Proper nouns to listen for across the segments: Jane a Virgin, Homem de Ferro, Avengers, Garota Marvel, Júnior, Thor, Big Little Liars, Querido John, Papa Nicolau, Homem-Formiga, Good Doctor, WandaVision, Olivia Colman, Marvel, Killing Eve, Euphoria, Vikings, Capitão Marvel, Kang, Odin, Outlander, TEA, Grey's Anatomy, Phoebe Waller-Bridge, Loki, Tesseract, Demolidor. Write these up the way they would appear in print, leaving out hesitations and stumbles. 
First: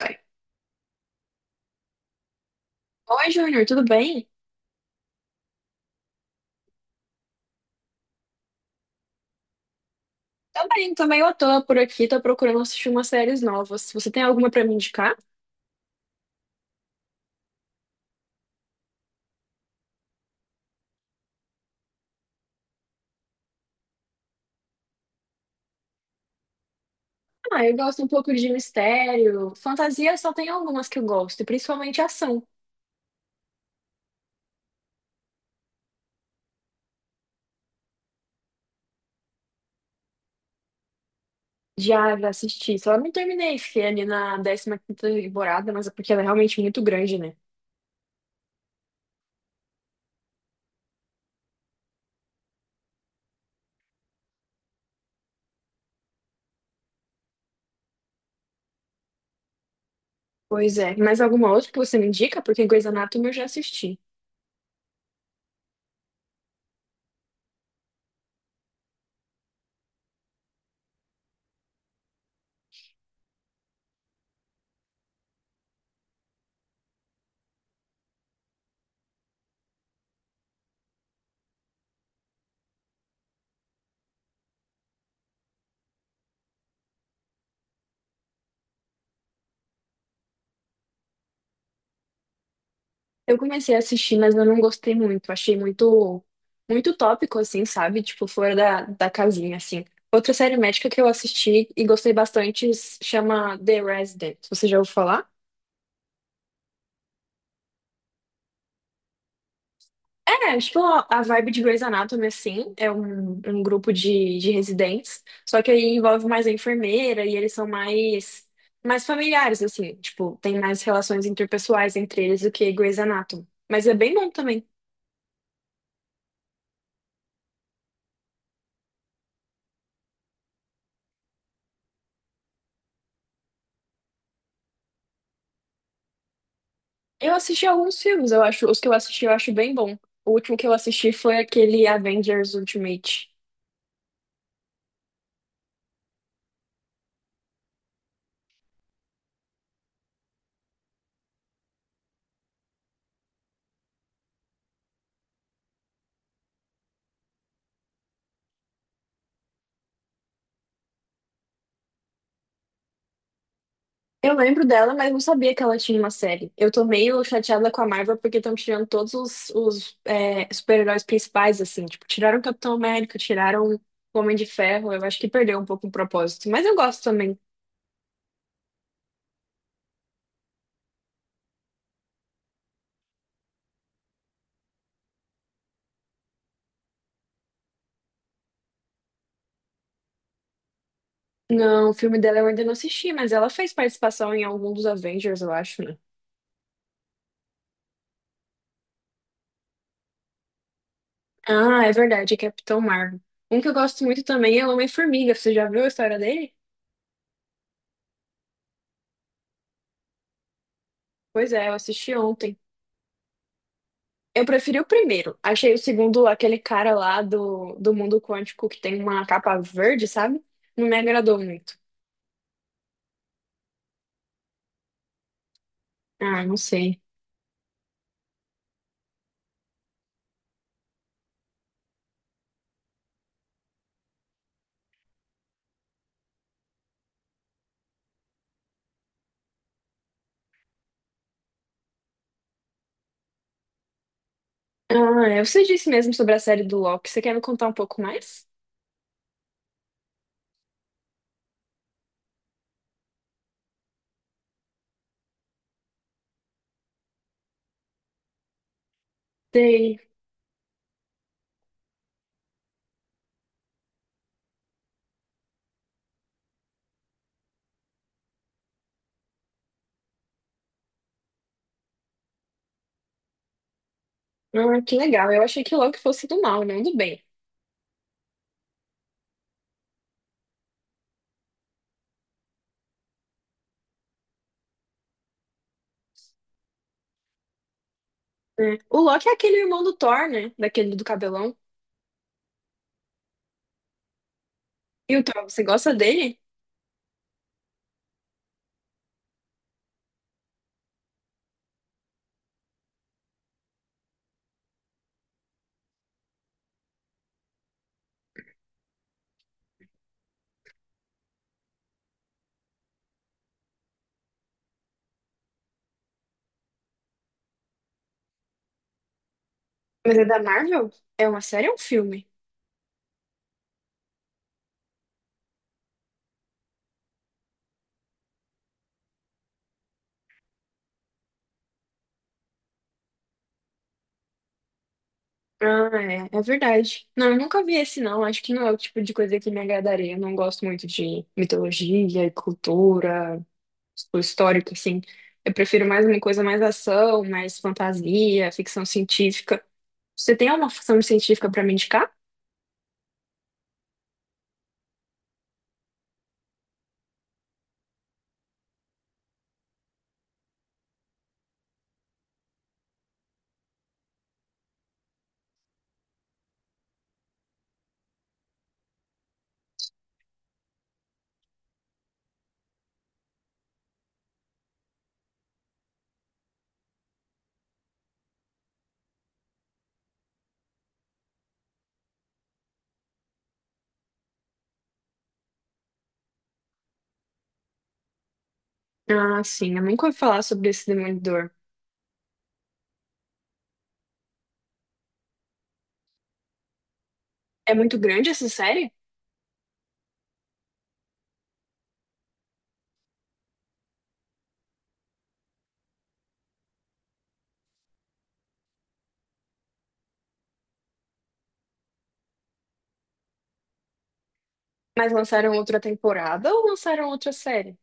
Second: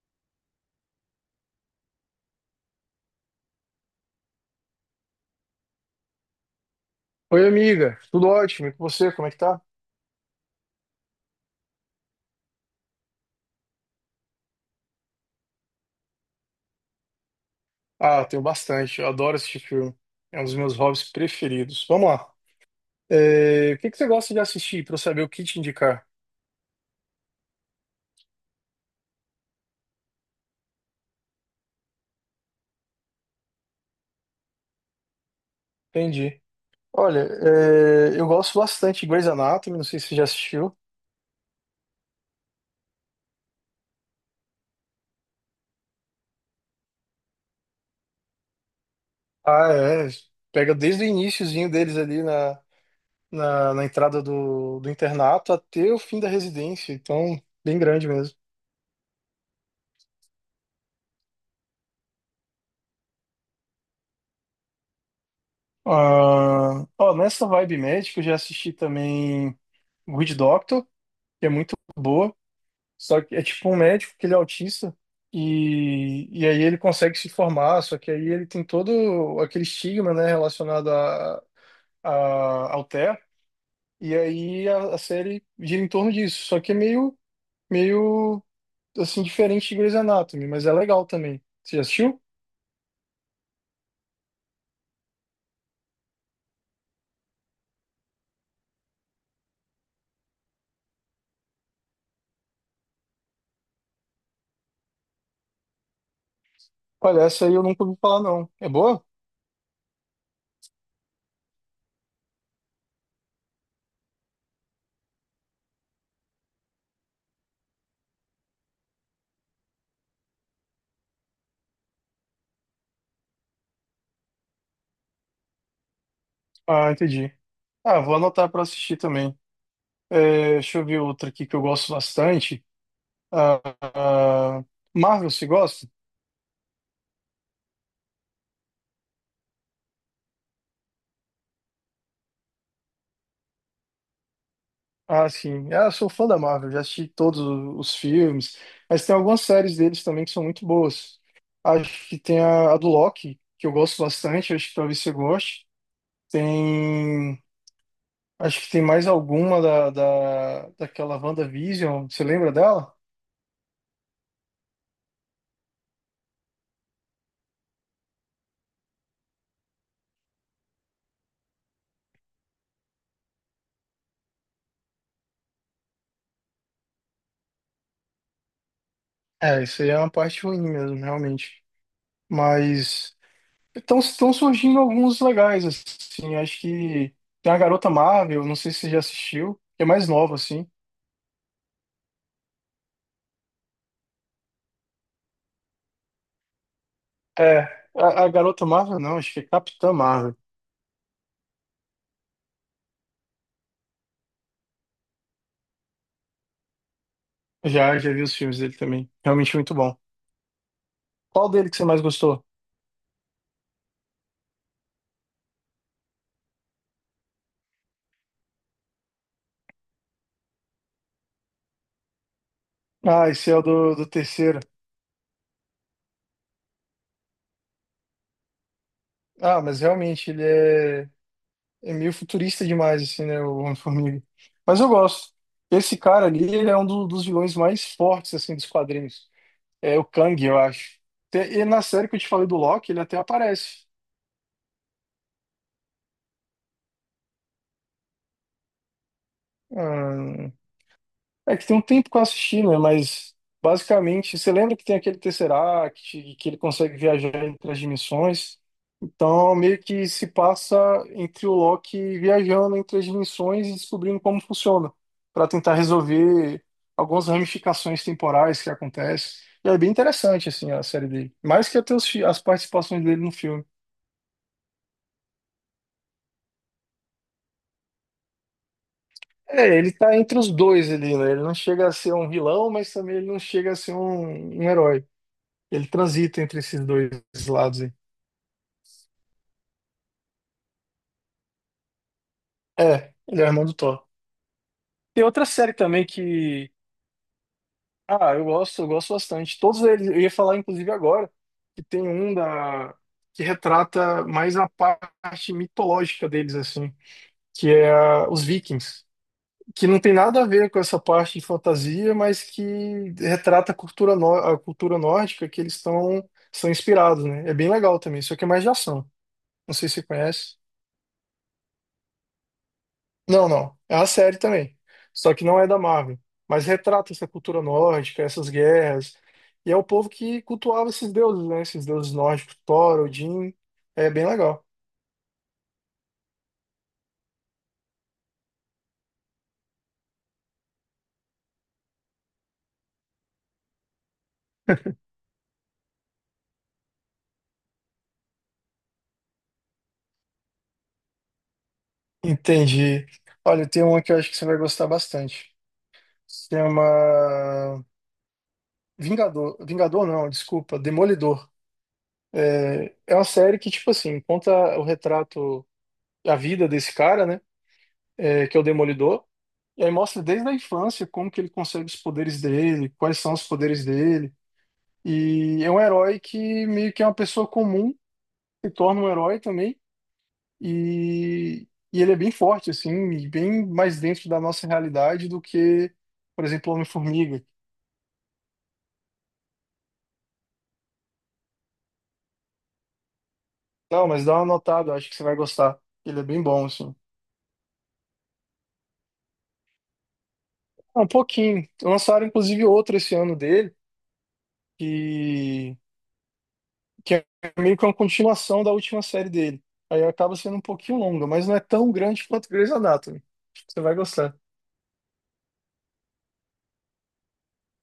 Vai. Oi, Júnior, tudo bem? Oi, amiga. Tudo ótimo. E com você, como é que tá? Tô bem, também eu tô meio à por aqui, tô procurando assistir umas séries novas. Você tem alguma pra me indicar? Ah, tenho bastante. Eu adoro assistir filme. É um dos meus hobbies preferidos. Vamos lá. O que que você gosta de assistir para eu saber o que te indicar? Ah, eu gosto um pouco de mistério. Fantasia só tem algumas que eu gosto, e principalmente ação. Entendi. Olha, eu gosto bastante de Grey's Anatomy. Não sei se você já assistiu. Já assisti, só não terminei, fiquei ali na 15ª temporada, mas é porque ela é realmente muito grande, né? Ah, é. Pega desde o iniciozinho deles ali na entrada do internato até o fim da residência. Então, bem grande mesmo. Pois é. Mais alguma outra que você me indica? Porque Grey's Anatomy eu já assisti. Ah, ó, nessa vibe médica, eu já assisti também Good Doctor, que é muito boa, só que é tipo um médico que ele é autista e aí ele consegue se formar, só que aí ele tem todo aquele estigma, né, relacionado a, ao TEA, e aí a série gira em torno disso, só que é meio assim, diferente de Grey's Anatomy, mas é legal também. Você já assistiu? Eu comecei a assistir, mas eu não gostei muito. Achei muito, muito tópico, assim, sabe? Tipo, fora da, da casinha, assim. Outra série médica que eu assisti e gostei bastante chama The Resident. Você já ouviu falar? Olha, essa aí eu nunca ouvi falar, não. É boa? É, tipo, a vibe de Grey's Anatomy, assim, é um grupo de residentes, só que aí envolve mais a enfermeira e eles são mais, mais familiares, assim, tipo, tem mais relações interpessoais entre eles do que Grey's Anatomy. Mas é bem bom também. Ah, entendi. Ah, vou anotar para assistir também. É, deixa eu ver outra aqui que eu gosto bastante. Ah, ah, Marvel, você gosta? Eu assisti alguns filmes, eu acho. Os que eu assisti eu acho bem bom. O último que eu assisti foi aquele Avengers Ultimate. Ah, sim. Eu sou fã da Marvel, já assisti os filmes, mas tem algumas séries deles também que são muito boas. Acho que tem a do Loki, que eu gosto bastante, acho que talvez você goste. Tem. Acho que tem mais alguma daquela WandaVision, você lembra dela? Eu lembro dela, mas não sabia que ela tinha uma série. Eu tô meio chateada com a Marvel porque estão tirando todos os super-heróis principais, assim. Tipo, tiraram o Capitão América, tiraram o Homem de Ferro. Eu acho que perdeu um pouco o propósito. Mas eu gosto também. É, isso aí é uma parte ruim mesmo, realmente. Mas estão surgindo alguns legais, assim. Acho que tem a Garota Marvel, não sei se você já assistiu, que é mais nova, assim. Não, o filme dela eu ainda não assisti, mas ela fez participação em algum dos Avengers, eu acho, né? É, a Garota Marvel não, acho que é Capitã Marvel. Ah, é verdade, é Capitão Marvel. Um que eu gosto muito também é o Homem-Formiga. Você já viu a história dele? Já, já vi os filmes dele também. Realmente muito bom. Qual Pois é, dele eu que você mais assisti gostou? ontem. Eu preferi o primeiro. Achei o segundo aquele cara lá do mundo quântico que tem uma capa verde, sabe? Não me agradou muito. Ah, esse é o do terceiro. Ah, não sei. Ah, mas realmente é meio futurista demais, assim, né? O Homem-Formiga. Mas eu gosto. Esse cara ali, ele é um dos vilões mais fortes, assim, dos quadrinhos. É o Kang, eu acho. E na série que eu te falei do Loki, ele até aparece. Ah, é, você disse mesmo sobre a série do Loki. Você quer me contar um pouco mais? Ah, é que tem um tempo que eu assisti, né? Mas basicamente, você lembra que tem aquele Tesseract, e que ele consegue viajar entre as dimensões? Então, meio Sei. que se passa entre o Loki viajando entre as dimensões e descobrindo como funciona, para tentar resolver algumas ramificações temporais que acontecem. E é bem interessante, assim, a série dele. Mais que até as participações dele no filme. Ah, que legal. Eu achei que o Loki fosse do mal, não do bem. É, ele tá entre os dois ali, né? Ele não chega a ser um vilão, mas também ele não chega a ser um herói. Ele transita entre esses dois lados aí. É. O Loki é aquele irmão do Thor, né? Daquele do cabelão. É, ele é o irmão do Thor. E o Tem Thor, outra você série gosta também dele? que. Ah, eu gosto bastante. Todos eles, eu ia falar, inclusive, agora, que tem um da, que retrata mais a parte mitológica deles, assim, que é os Vikings. Que não tem nada a ver com essa parte de fantasia, mas que retrata a cultura, a cultura nórdica que eles estão são inspirados, né? É bem legal também, só que é mais de ação. Não sei se você Mas é da conhece. Marvel? É uma série ou um filme? Não. É a série também. Só que não é da Marvel. Mas retrata essa cultura nórdica, essas guerras. E é o povo que cultuava esses deuses, né? Esses deuses nórdicos, Thor, Odin. É bem legal. Ah, é, é verdade. Não, eu nunca vi esse, não. Acho que não é o tipo de coisa que me agradaria. Eu não gosto muito de mitologia e cultura, tipo, histórica, assim. Eu prefiro mais uma coisa mais ação, mais fantasia, ficção científica. Você tem alguma ficção científica pra me indicar? Entendi. Olha, tem uma que eu acho que você vai gostar bastante. Se chama Vingador. Vingador não, desculpa, Demolidor. É uma série que, tipo assim, conta o retrato, a vida desse cara, né? É, que é o Demolidor. E aí mostra desde a infância como que ele consegue os poderes dele, quais são os poderes dele. E é um herói que meio que é uma pessoa comum, se torna um herói também. E ele é bem forte, assim, e bem mais dentro da nossa realidade do que, por exemplo, o Homem-Formiga. Ah, sim, eu nunca ouvi falar sobre esse Demolidor. Não, mas dá uma notada, eu acho que você vai gostar. Ele é bem bom, assim. É muito grande essa série? Um pouquinho. Lançaram, inclusive, outro esse ano dele, que que é meio que uma continuação da última série dele. Aí acaba sendo um pouquinho longa, mas não é tão grande quanto Grey's Anatomy. Você vai gostar. Mas lançaram outra temporada ou lançaram outra série?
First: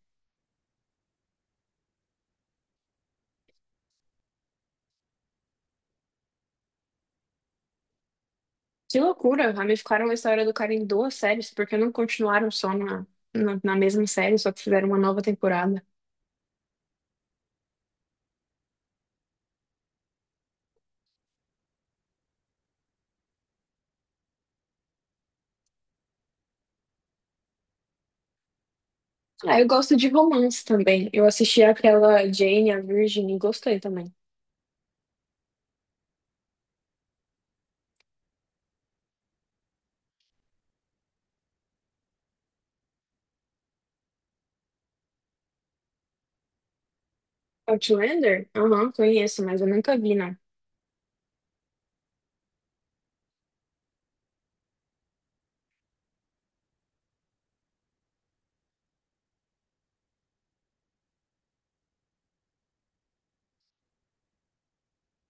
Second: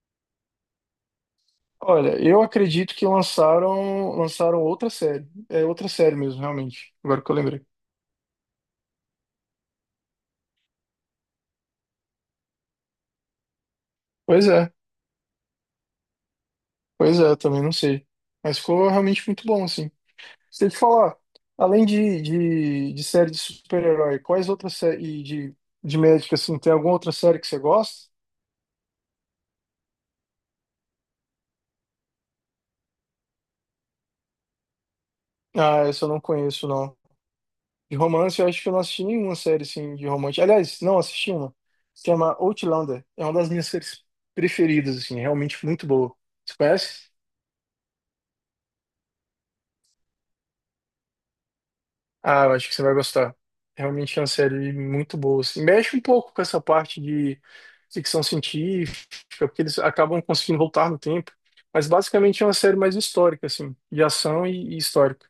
Olha, eu acredito que lançaram outra série. É outra série mesmo, realmente. Agora que eu lembrei. Que loucura! Ramificaram a história do cara em duas séries, porque não continuaram só na, na mesma série, Pois só que é, fizeram uma nova temporada. pois é, também não sei. Mas ficou realmente muito bom, assim. Se eu te falar, além de série de super-herói, quais outras séries de médica, assim, tem alguma outra série que você gosta? Ah, eu gosto de romance também. Eu assisti aquela Jane, a Virgin, e gostei também. Ah, essa eu não conheço, não. De romance, eu acho que eu não assisti nenhuma série assim de romance. Aliás, não assisti uma. Se chama Outlander. É uma das minhas séries preferidas, assim, realmente muito boa. Você conhece? Outlander? Aham, conheço, mas eu nunca vi, não. Ah, eu acho que você vai gostar. Realmente é uma série muito boa, assim. Mexe um pouco com essa parte de ficção científica, porque eles acabam conseguindo voltar no tempo. Mas basicamente é uma série mais histórica, assim, de ação e histórica.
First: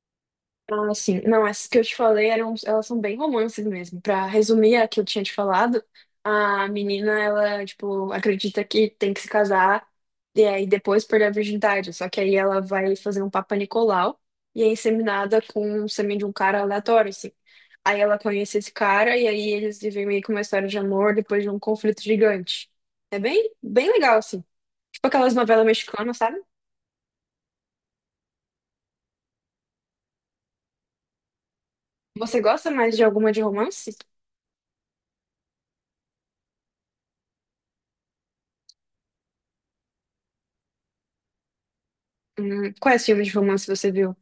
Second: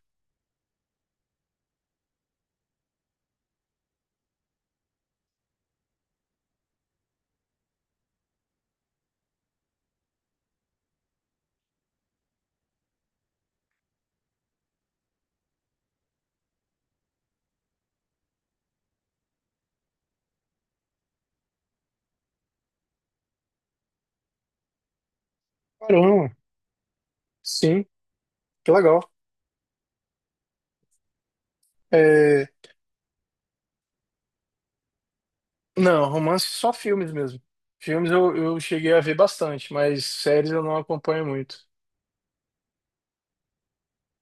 Ah, sim. Não, essas que eu te falei eram, elas são bem romances mesmo. Pra resumir a que eu tinha te falado, a menina, ela, tipo, acredita que tem que se casar e aí depois perder a virgindade. Só que aí ela vai fazer um Papa Nicolau e é inseminada com o sêmen de um cara aleatório, assim. Aí ela conhece esse cara e aí eles vivem meio que uma história de amor depois de um conflito gigante. É bem, bem legal, assim. Tipo aquelas novelas mexicanas, Caramba. sabe? Sim, que legal. Você É, gosta mais de alguma de romance? não, romance só filmes mesmo. Filmes eu cheguei a ver bastante, mas séries eu não acompanho muito. Quais filmes de romance você viu?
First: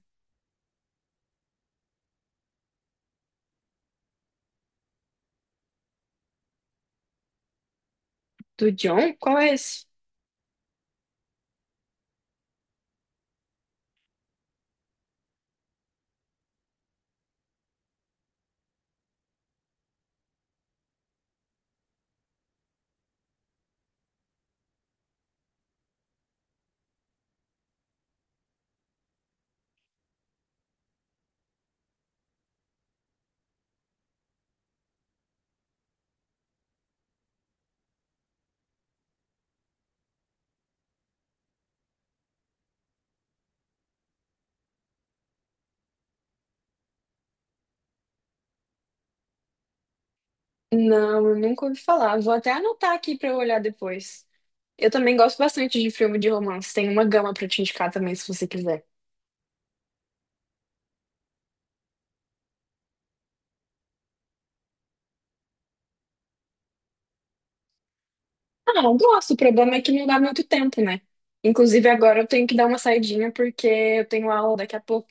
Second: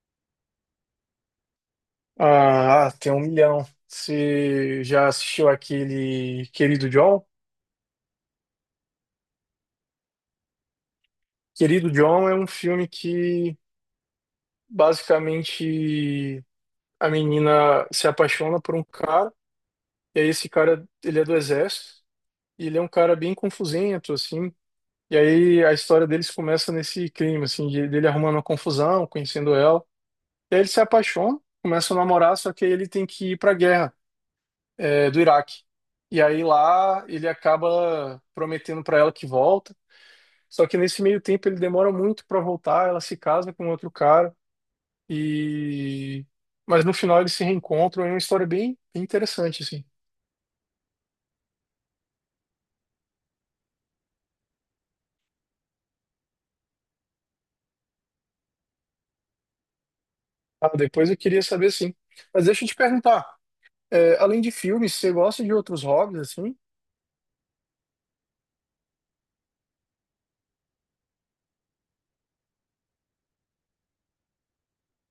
Ah, tem um milhão. Você já assistiu aquele Querido John? Do John? Qual é esse? Querido John é um filme que basicamente a menina se apaixona por um cara, e aí esse cara, ele é do exército, e ele é um cara bem confusento, assim, e aí a história deles começa nesse clima, assim, dele arrumando uma confusão, conhecendo ela, e aí eles se apaixonam, começam a namorar, só que aí ele tem que ir para a guerra, é, do Iraque. E aí lá ele acaba prometendo para ela que volta, só que nesse meio tempo ele demora muito para voltar, ela se casa com outro cara e mas no final eles se reencontram, é uma história bem interessante assim. Não, eu nunca ouvi falar. Vou até anotar aqui pra eu olhar depois. Eu também gosto bastante de filme de romance. Tem uma gama pra te indicar também, se você quiser. Ah, depois eu queria saber sim. Mas deixa eu te perguntar, é, além de filmes, você gosta de outros hobbies assim? Ah, eu gosto. O problema é que não dá muito tempo, né? Inclusive, agora eu tenho que dar uma saidinha porque eu tenho aula daqui a pouco.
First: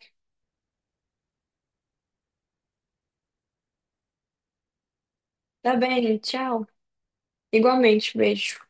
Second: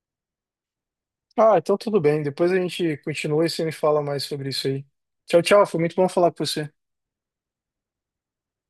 Ah, então tudo bem. Depois a gente continua e você me fala mais sobre isso aí. Tchau, tchau. Tá Foi muito bom bem, falar com tchau. você. Igualmente, beijo.